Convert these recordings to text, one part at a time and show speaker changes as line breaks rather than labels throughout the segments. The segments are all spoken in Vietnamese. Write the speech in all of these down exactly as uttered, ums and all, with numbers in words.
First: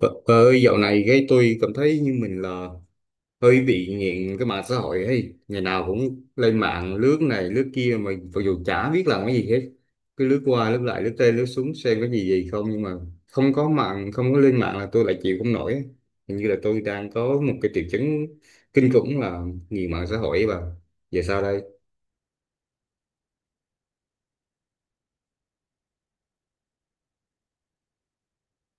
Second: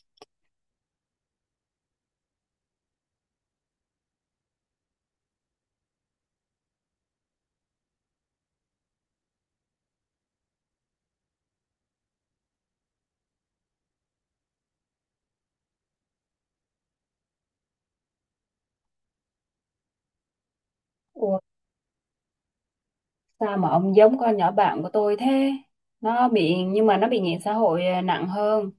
Vợ vợ ơi, dạo này cái tôi cảm thấy như mình là hơi bị nghiện cái mạng xã hội ấy. Ngày nào cũng lên mạng lướt này lướt kia mà mặc dù chả biết làm cái gì hết. Cứ lướt qua lướt lại lướt tên lướt xuống xem có gì gì không nhưng mà không có mạng không có lên mạng là tôi lại chịu không nổi ấy. Hình như là tôi đang có một cái triệu chứng kinh khủng là nghiện mạng xã hội ấy bà. Giờ
Ủa,
sao đây?
sao mà ông giống con nhỏ bạn của tôi thế? Nó bị nhưng mà nó bị nghiện xã hội à, nặng hơn.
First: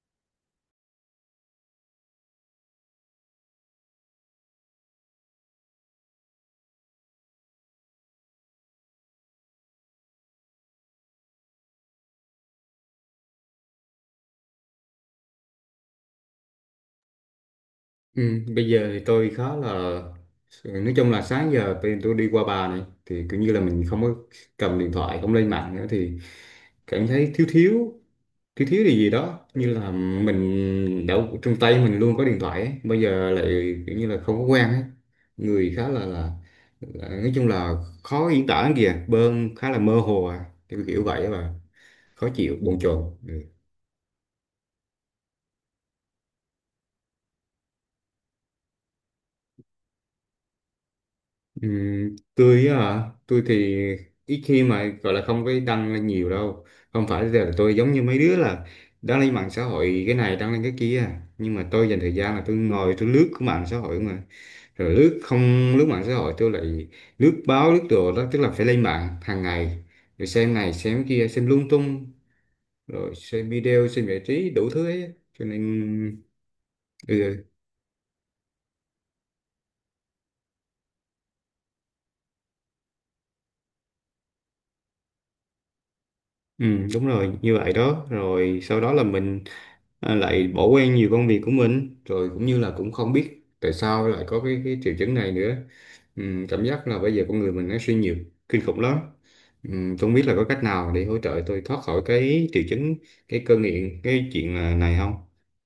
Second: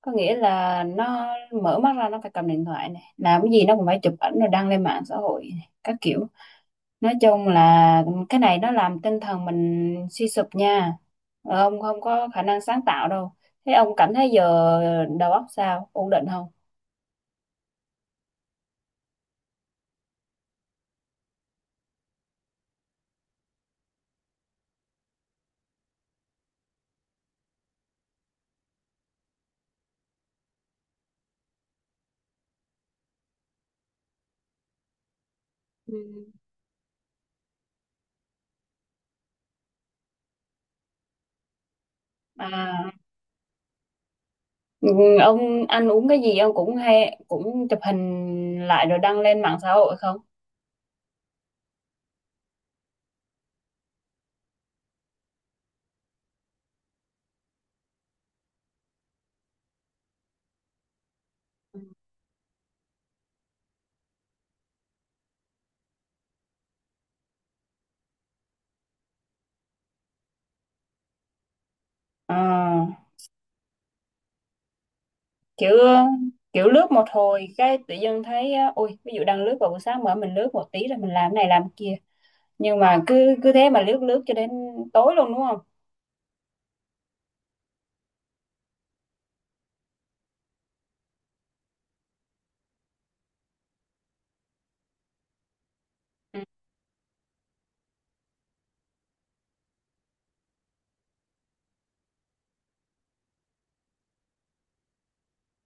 Có nghĩa là nó mở mắt ra nó phải cầm điện thoại này, làm cái gì nó cũng phải chụp ảnh rồi đăng lên mạng xã hội này, các kiểu. Nói chung là cái này nó làm tinh thần mình suy sụp nha. Ờ, Ông không có khả năng sáng tạo đâu. Thế ông cảm thấy giờ đầu óc sao? Ổn định không?
Ừ, bây giờ thì tôi khá là, nói chung là sáng giờ bên tôi đi qua bà này thì kiểu như là mình không có cầm điện thoại không lên mạng nữa thì cảm thấy thiếu thiếu, thiếu thiếu điều gì đó, như là mình đã trong tay mình luôn có điện thoại ấy, bây giờ lại kiểu như là không có quen ấy. Người khá
Ừ.
là, là là nói chung là khó diễn tả lắm kìa bơn, khá là mơ hồ à, kiểu kiểu vậy, và khó chịu bồn
À,
chồn ừ.
ừ, ông ăn uống cái gì ông cũng hay cũng chụp hình lại rồi đăng lên mạng xã hội không?
Ừm, tôi á hả? Tôi thì ít khi, mà gọi là không có đăng lên nhiều đâu, không phải là tôi giống như mấy đứa là đăng lên mạng xã hội cái này đăng lên cái kia, nhưng mà tôi dành thời gian là tôi ngồi tôi lướt cái mạng xã hội mà, rồi lướt không lướt mạng xã hội tôi lại lướt báo lướt đồ đó, tức là phải lên mạng hàng ngày rồi xem này xem kia xem lung tung,
Ờ,
rồi xem video xem giải trí đủ thứ ấy, cho
kiểu
nên
kiểu lướt một
ừ.
hồi cái tự dưng thấy á, ui ví dụ đang lướt vào buổi sáng mở mình lướt một tí rồi mình làm cái này làm cái kia, nhưng mà cứ cứ thế mà lướt lướt cho đến tối luôn đúng không?
Ừ, đúng rồi, như vậy đó, rồi sau đó là mình, à, lại bỏ quên nhiều công việc của mình, rồi cũng như là cũng không biết tại sao lại có cái, cái triệu chứng này nữa, ừ,
Ừ.
cảm giác là bây giờ con người mình nó suy nhiều kinh khủng lắm. Ừ, tôi không biết là có cách nào để hỗ trợ tôi thoát khỏi cái triệu chứng, cái cơn nghiện, cái chuyện là- này không,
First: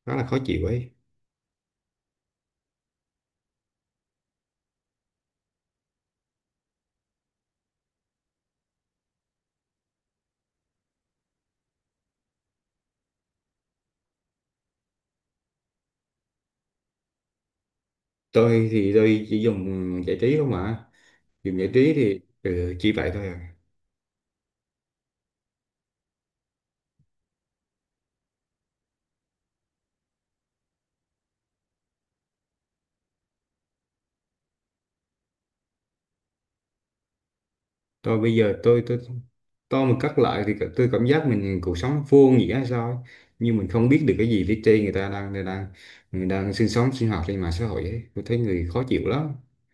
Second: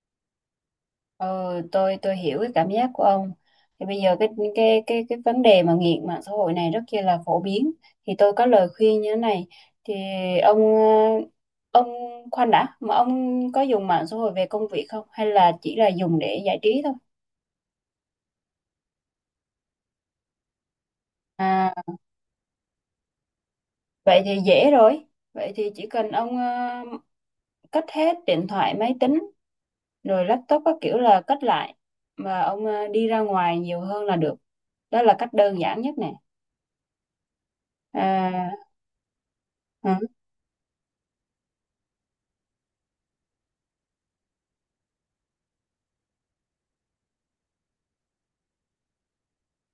rất là khó chịu ấy.
ừ tôi tôi hiểu cái cảm giác của ông. Thì bây giờ cái cái cái cái vấn đề mà nghiện mạng xã hội này rất kia là phổ biến, thì tôi có lời khuyên như thế này. Thì ông ờ, ông khoan đã, mà ông có dùng mạng xã hội về công việc không hay là chỉ là dùng để giải trí thôi?
Tôi thì tôi chỉ dùng giải trí không mà, dùng giải
À,
trí thì ừ, chỉ vậy thôi à.
vậy thì dễ rồi. Vậy thì chỉ cần ông ờ, cất hết điện thoại, máy tính, rồi laptop các kiểu là cất lại. Mà ông ờ, đi ra ngoài nhiều hơn là được. Đó là cách đơn giản nhất nè.
Tôi bây
À,
giờ tôi tôi, tôi
ừ.
mà cắt lại thì tôi cảm giác mình cuộc sống vô nghĩa hay sao ấy. Nhưng mình không biết được cái gì phía trên người ta đang đang đang người đang sinh sống sinh hoạt trên mạng xã hội ấy. Tôi thấy người khó chịu lắm.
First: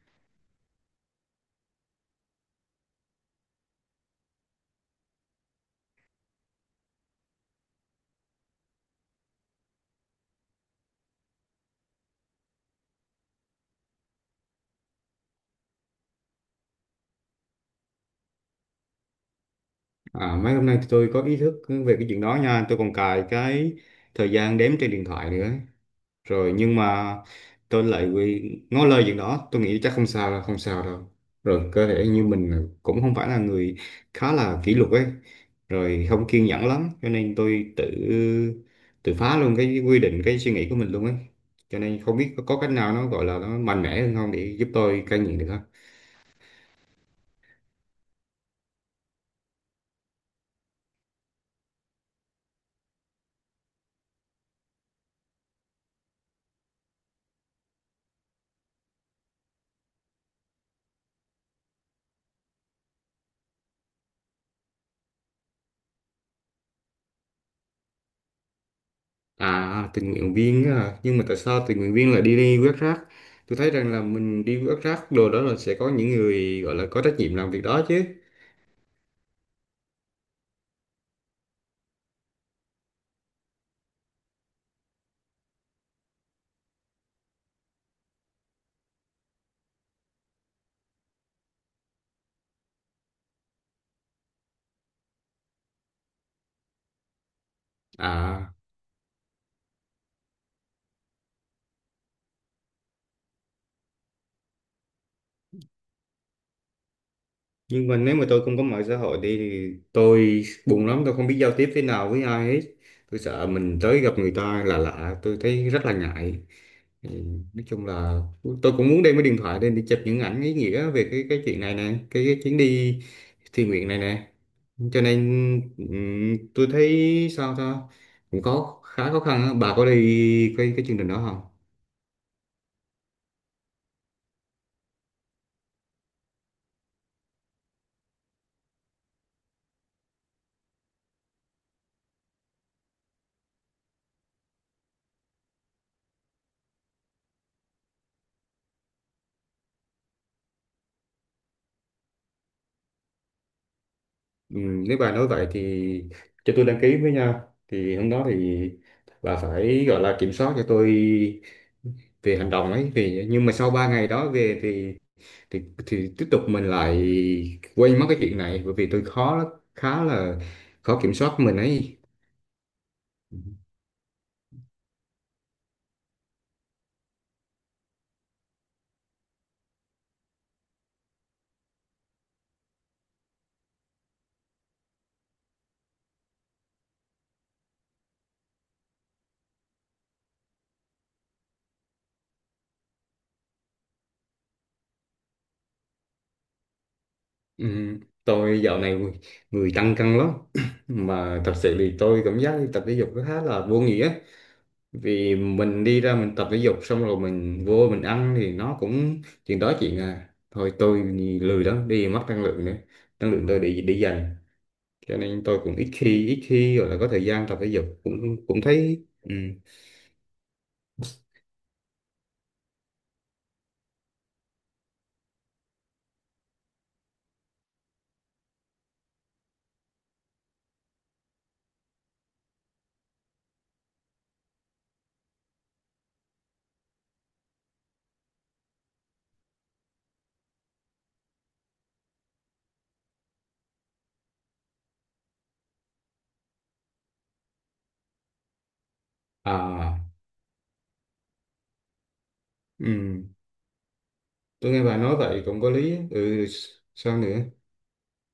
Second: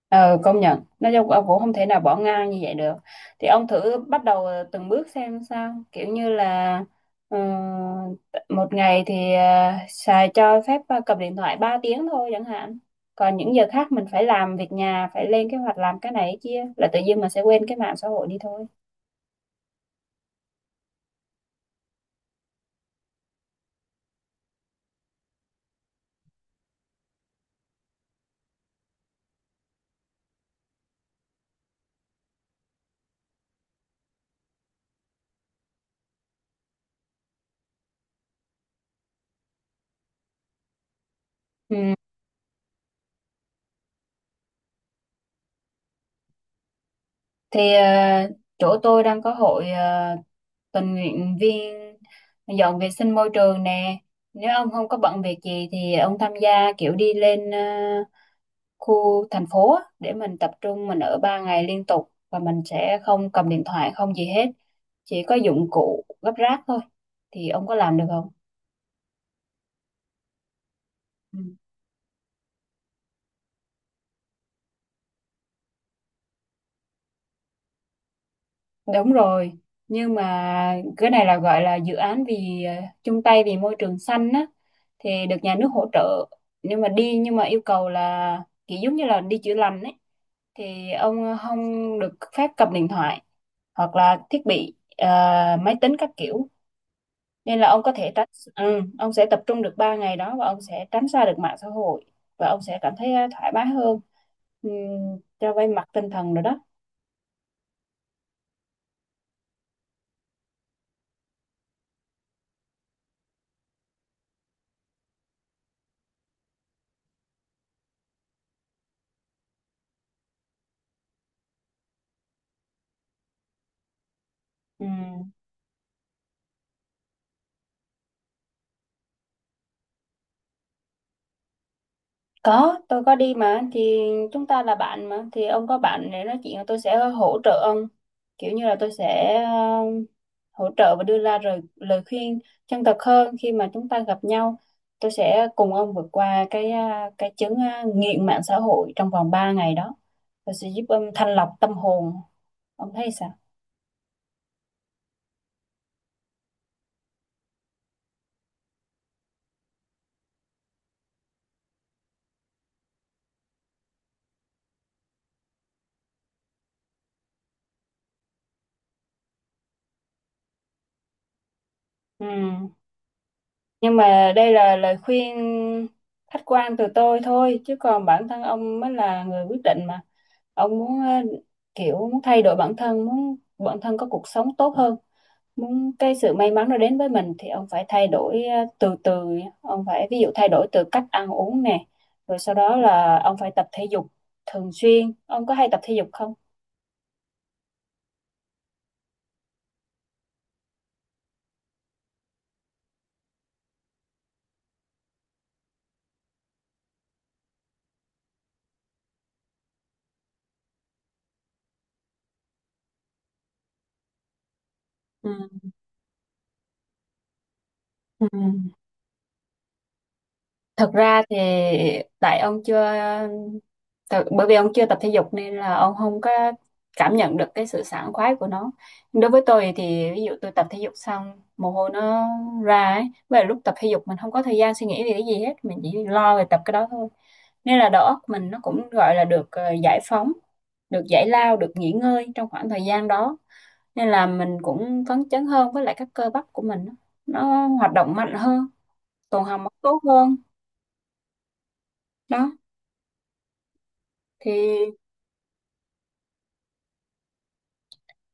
Ờ, Công nhận nói chung ông cũng không thể nào bỏ ngang như vậy được, thì ông thử bắt đầu ờ, từng bước xem sao, kiểu như là ờ, một ngày thì ờ, xài cho phép ờ, cầm điện thoại ba tiếng thôi chẳng hạn, còn những giờ khác mình phải làm việc nhà, phải lên kế hoạch làm cái này cái kia là tự nhiên mình sẽ quên cái mạng xã hội đi thôi.
À, mấy hôm nay tôi có ý thức về cái chuyện đó nha, tôi còn cài cái thời gian đếm trên điện thoại nữa rồi, nhưng mà tôi lại quy, ngó lơ chuyện đó, tôi nghĩ chắc không sao đâu không sao đâu, rồi cơ thể như mình là- cũng không phải là người khá là kỷ luật ấy, rồi không kiên nhẫn lắm, cho nên tôi tự tự phá luôn cái quy định cái suy nghĩ của mình luôn ấy. Cho
Ừ.
nên không biết có, có cách nào nó gọi là nó mạnh mẽ hơn không để giúp tôi cai nghiện được không.
Thì ờ, chỗ tôi đang có hội ờ, tình nguyện viên dọn vệ sinh môi trường nè, nếu ông không có bận việc gì thì ông tham gia, kiểu đi lên ờ, khu thành phố á, để mình tập trung, mình ở ba ngày liên tục và mình sẽ không cầm điện thoại không gì hết, chỉ có dụng cụ gấp rác thôi. Thì ông có làm được không?
À tình nguyện viên á hả? Nhưng mà tại
Ừ.
sao tình nguyện viên lại đi, đi quét rác? Tôi thấy rằng là mình đi quét rác đồ đó là sẽ có những người gọi là có trách nhiệm làm việc đó chứ.
Đúng rồi, nhưng mà cái này là gọi là dự án vì ờ, chung tay vì môi trường xanh á, thì được nhà nước hỗ trợ. Nhưng mà đi, nhưng mà yêu cầu là kiểu giống như là đi chữa lành ấy, thì ông không được phép cầm điện thoại hoặc là thiết bị ờ, máy tính các kiểu, nên là ông có thể tránh.
À
Ừ, ông sẽ tập trung được ba ngày đó và ông sẽ tránh xa được mạng xã hội và ông sẽ cảm thấy ờ, thoải mái hơn. Ừm, cho vay mặt tinh thần rồi đó.
nhưng mà nếu mà tôi không có mạng xã hội đi thì tôi buồn lắm, tôi không biết giao tiếp thế nào với ai hết, tôi sợ mình tới gặp người ta là lạ, tôi thấy rất là ngại. Ừ, nói chung là tôi cũng muốn đem cái điện thoại lên để chụp những ảnh ý nghĩa về cái cái chuyện này nè, cái, cái chuyến đi thiện nguyện này nè, cho nên
Ừm,
ừm, tôi thấy sao ta, cũng có khá khó khăn á. Bà có đi cái cái chương trình đó không?
Có, tôi có đi mà. Thì chúng ta là bạn mà, thì ông có bạn để nói chuyện, tôi sẽ hỗ trợ ông, kiểu như là tôi sẽ ờ, hỗ trợ và đưa ra lời, lời khuyên chân thật hơn khi mà chúng ta gặp nhau. Tôi sẽ cùng ông vượt qua cái à, cái chứng à, nghiện mạng xã hội trong vòng ba ngày đó, tôi sẽ giúp ông thanh lọc tâm hồn. Ông thấy sao?
Ừ, nếu bà nói vậy thì cho tôi đăng ký với nha. Thì hôm đó thì bà phải gọi là kiểm soát cho tôi về hành động ấy, vì nhưng mà sau ba ngày đó về thì, thì thì tiếp tục mình lại quên mất cái chuyện này, bởi vì tôi khó lắm, khá là khó kiểm soát mình ấy.
Ừ. Nhưng mà đây là lời khuyên khách quan từ tôi thôi, chứ còn bản thân ông mới là người quyết định mà. Ông muốn ờ, kiểu muốn thay đổi bản thân, muốn bản thân có cuộc sống tốt hơn, muốn cái sự may mắn nó đến với mình thì ông phải thay đổi ờ, từ từ. Ông phải ví dụ thay đổi từ cách ăn uống nè, rồi sau đó là ông phải tập thể dục thường xuyên. Ông có hay tập thể dục không?
Ừ, tôi dạo này người, người tăng cân lắm mà thật sự thì tôi cảm giác đi tập thể dục nó khá là vô nghĩa, vì mình đi ra mình tập thể dục xong rồi mình vô mình ăn thì nó cũng chuyện đó chuyện à, thôi tôi lười lắm, đi mất năng lượng nữa, năng lượng tôi để để dành, cho
Ừ.
nên tôi cũng ít khi ít khi gọi là có thời gian tập thể dục,
Ừ.
cũng cũng thấy ừ.
Thật ra thì tại ông chưa Tại- bởi vì ông chưa tập thể dục nên là ông không có cảm nhận được cái sự sảng khoái của nó. Đối với tôi thì ví dụ tôi tập thể dục xong, mồ hôi nó ra ấy, và lúc tập thể dục mình không có thời gian suy nghĩ về cái gì hết, mình chỉ lo về tập cái đó thôi, nên là đầu óc mình nó cũng gọi là được ờ, giải phóng, được giải lao, được nghỉ ngơi trong khoảng thời gian đó, nên là mình cũng phấn chấn hơn, với lại các cơ bắp của mình nó nó hoạt động mạnh hơn, tuần hoàn máu
À
tốt hơn đó.
ừ.
thì
Tôi nghe bà nói vậy cũng có lý á. Ừ, sao nữa?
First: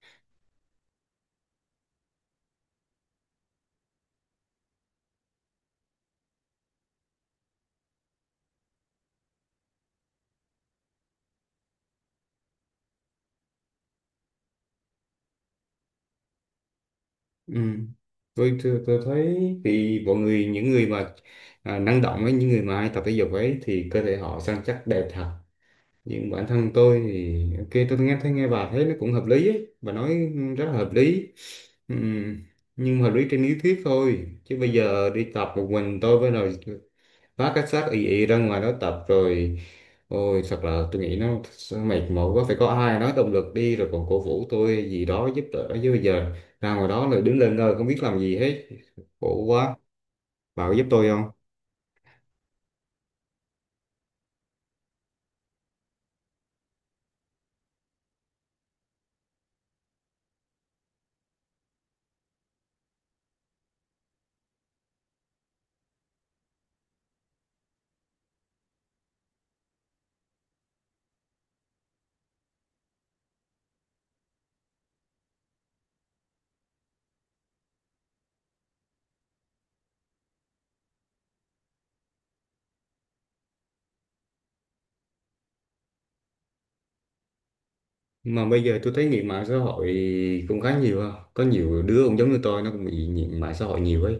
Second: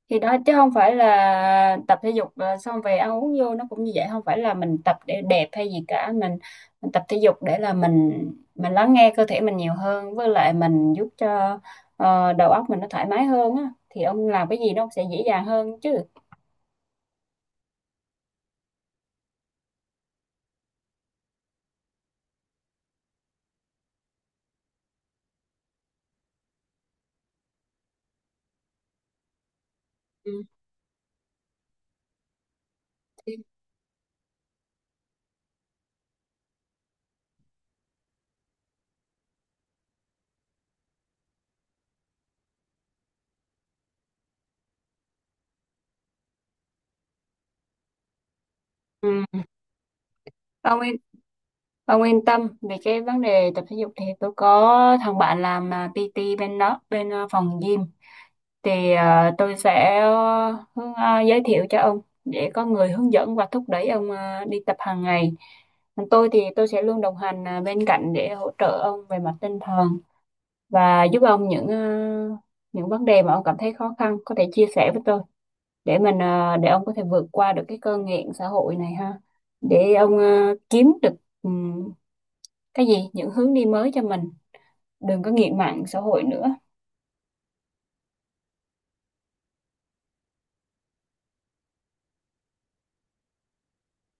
thì đó, chứ không phải là tập thể dục ờ, xong về ăn uống vô nó cũng như vậy, không phải là mình tập để đẹp hay gì cả, mình, mình tập thể dục để là mình mình lắng nghe cơ thể mình nhiều hơn, với lại mình giúp cho ờ, đầu óc mình nó thoải mái hơn á, thì ông làm cái gì nó cũng sẽ dễ dàng hơn chứ.
Ừ, tôi, tôi tôi thấy thì mọi người những người mà, à, năng động ấy, những người mà hay tập thể dục ấy thì cơ thể họ săn chắc đẹp thật, nhưng bản thân tôi thì ok, tôi nghe thấy nghe bà thấy nó cũng hợp lý ấy. Bà nói
Ừ.
rất là hợp lý. Ừm, nhưng mà hợp lý trên lý thuyết thôi, chứ bây giờ đi tập một mình tôi với rồi vác cái xác ì ì ra ngoài đó tập, rồi ôi thật là tôi nghĩ nó sẽ mệt mỏi quá, phải có ai nói động lực đi rồi còn cổ vũ tôi gì đó giúp đỡ, chứ bây giờ ra ngoài đó rồi đứng lên ngơ không biết làm gì hết,
Ừ.
khổ quá. Bà có
ông
giúp
yên
tôi không?
ông yên tâm về cái vấn đề tập thể dục, thì tôi có thằng bạn làm à, pê tê bên đó, bên à, phòng gym, thì ờ, tôi sẽ ờ, hướng- ờ, giới thiệu cho ông để có người hướng dẫn và thúc đẩy ông ờ, đi tập hàng ngày. Còn tôi thì tôi sẽ luôn đồng hành ờ, bên cạnh để hỗ trợ ông về mặt tinh thần và giúp ông những ờ, những vấn đề mà ông cảm thấy khó khăn có thể chia sẻ với tôi, để mình ờ, để ông có thể vượt qua được cái cơn nghiện xã hội này ha. Để ông ờ, kiếm được ừm, cái gì những hướng đi mới cho mình, đừng có nghiện mạng xã hội nữa.
Mà bây giờ tôi thấy nghiện mạng xã hội cũng khá nhiều ha, có nhiều đứa cũng giống như tôi, nó cũng bị nghiện mạng xã hội nhiều ấy.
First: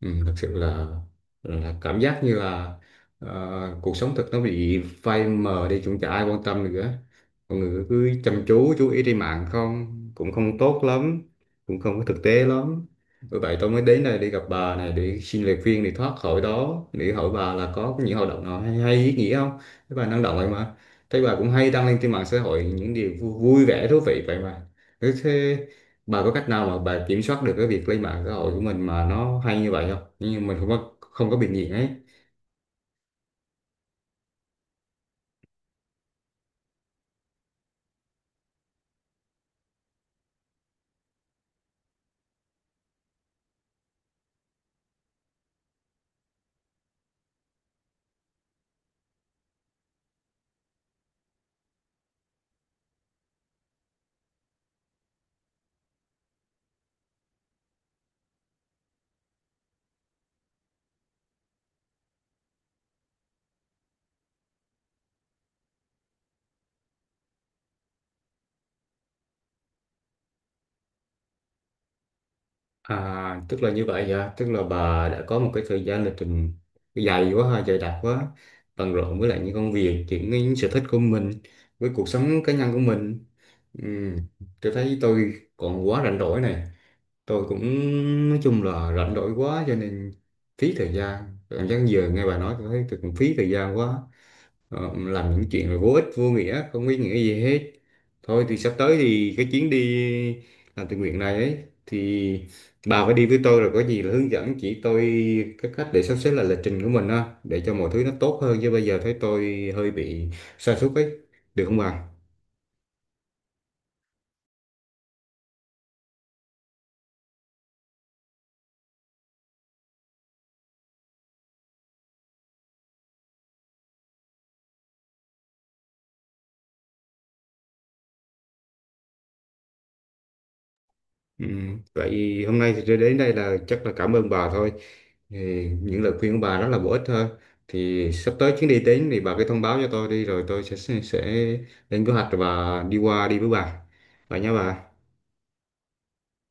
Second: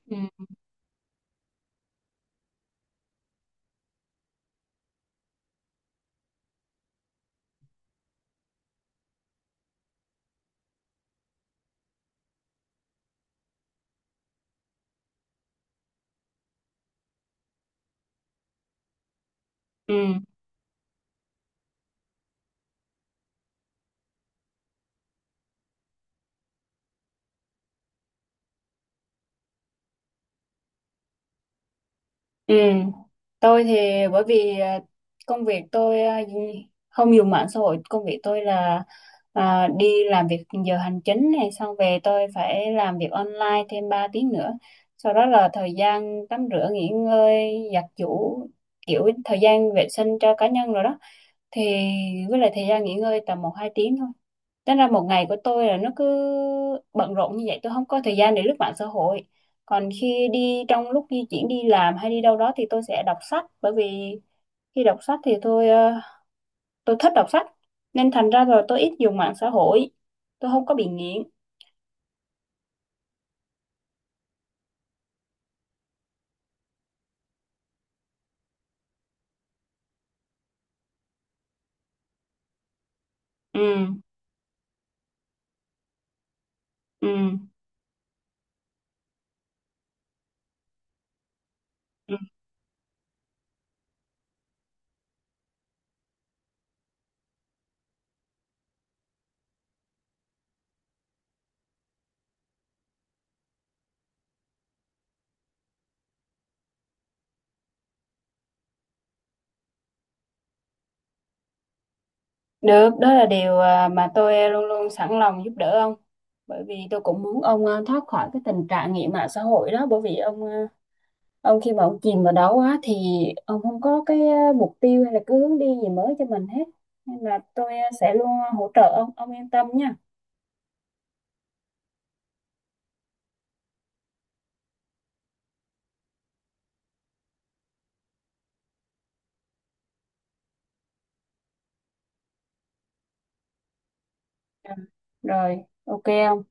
Ừ,
Ừ.
thực sự là là cảm giác như là, ờ, cuộc sống thực nó bị phai mờ đi, cũng chả ai quan tâm nữa, mọi người cứ chăm chú chú ý trên mạng không, cũng không tốt lắm, cũng không có thực tế lắm, bởi vậy tôi mới đến đây để gặp bà này để xin lời khuyên để thoát khỏi đó, để hỏi bà là có những hoạt động nào hay, hay ý nghĩa không.
Ừ.
Thế bà năng động vậy mà, thấy bà cũng hay đăng lên trên mạng xã hội những điều vui, vui vẻ thú vị vậy mà, thế, bà có cách nào mà bà kiểm soát được cái việc lên mạng xã hội của mình mà nó hay như vậy không? Nhưng mà mình không có, không có bị nghiện ấy.
Ừ, tôi thì bởi vì à, công việc tôi à, không dùng mạng xã hội, công việc tôi là à, đi làm việc giờ hành chính này, xong về tôi phải làm việc online thêm ba tiếng nữa. Sau đó là thời gian tắm rửa, nghỉ ngơi, giặt giũ, kiểu thời gian vệ sinh cho cá nhân rồi đó, thì với lại thời gian nghỉ ngơi tầm một hai tiếng thôi. Tính ra một ngày của tôi là nó cứ bận rộn như vậy, tôi không có thời gian để lướt mạng xã hội. Còn khi đi trong lúc di chuyển đi làm hay đi đâu đó thì tôi sẽ đọc sách, bởi vì khi đọc sách thì tôi ờ, tôi thích đọc sách, nên thành ra rồi tôi ít dùng mạng xã hội, tôi không có bị nghiện.
À, tức là như vậy hả? Tức là bà đã có một cái thời gian lịch trình dài quá ha, dày đặc quá, bận rộn với lại những công việc, những, những sở thích của mình, với cuộc sống cá nhân của mình.
Ừ,
Ừm, tôi thấy tôi còn quá rảnh rỗi này.
ừ,
Tôi cũng nói chung là rảnh rỗi quá, cho nên phí thời gian. Cảm giác giờ
ừ.
nghe bà nói tôi thấy tôi cũng phí thời gian quá. Ờ, làm những chuyện là vô ích vô nghĩa không ý nghĩa gì hết, thôi thì sắp tới thì cái chuyến đi làm tình nguyện này ấy, thì bà phải đi với tôi rồi có gì là hướng dẫn chỉ tôi cái cách để sắp xếp lại lịch trình của mình á, để cho mọi thứ nó tốt hơn, chứ bây giờ thấy tôi hơi bị sa sút ấy, được không bà?
Được, đó là điều ờ, mà tôi luôn luôn sẵn lòng giúp đỡ ông, bởi vì tôi cũng muốn ông ờ, thoát khỏi cái tình trạng nghiện mạng xã hội đó. Bởi vì ông ờ, ông khi mà ông chìm vào đó quá thì ông không có cái ờ, mục tiêu hay là cái hướng đi gì mới cho mình hết, nên là tôi ờ, sẽ luôn hỗ trợ ông. Ông yên tâm nha.
Ừ. Vậy hôm nay thì đến đây là chắc là cảm ơn bà thôi. Thì những lời khuyên của bà rất là bổ ích thôi. Thì sắp tới chuyến đi đến thì bà cứ thông báo cho tôi đi, rồi tôi sẽ sẽ lên kế hoạch và đi qua đi với bà. Vậy nha
Ừ.
bà.
Rồi, ok ông.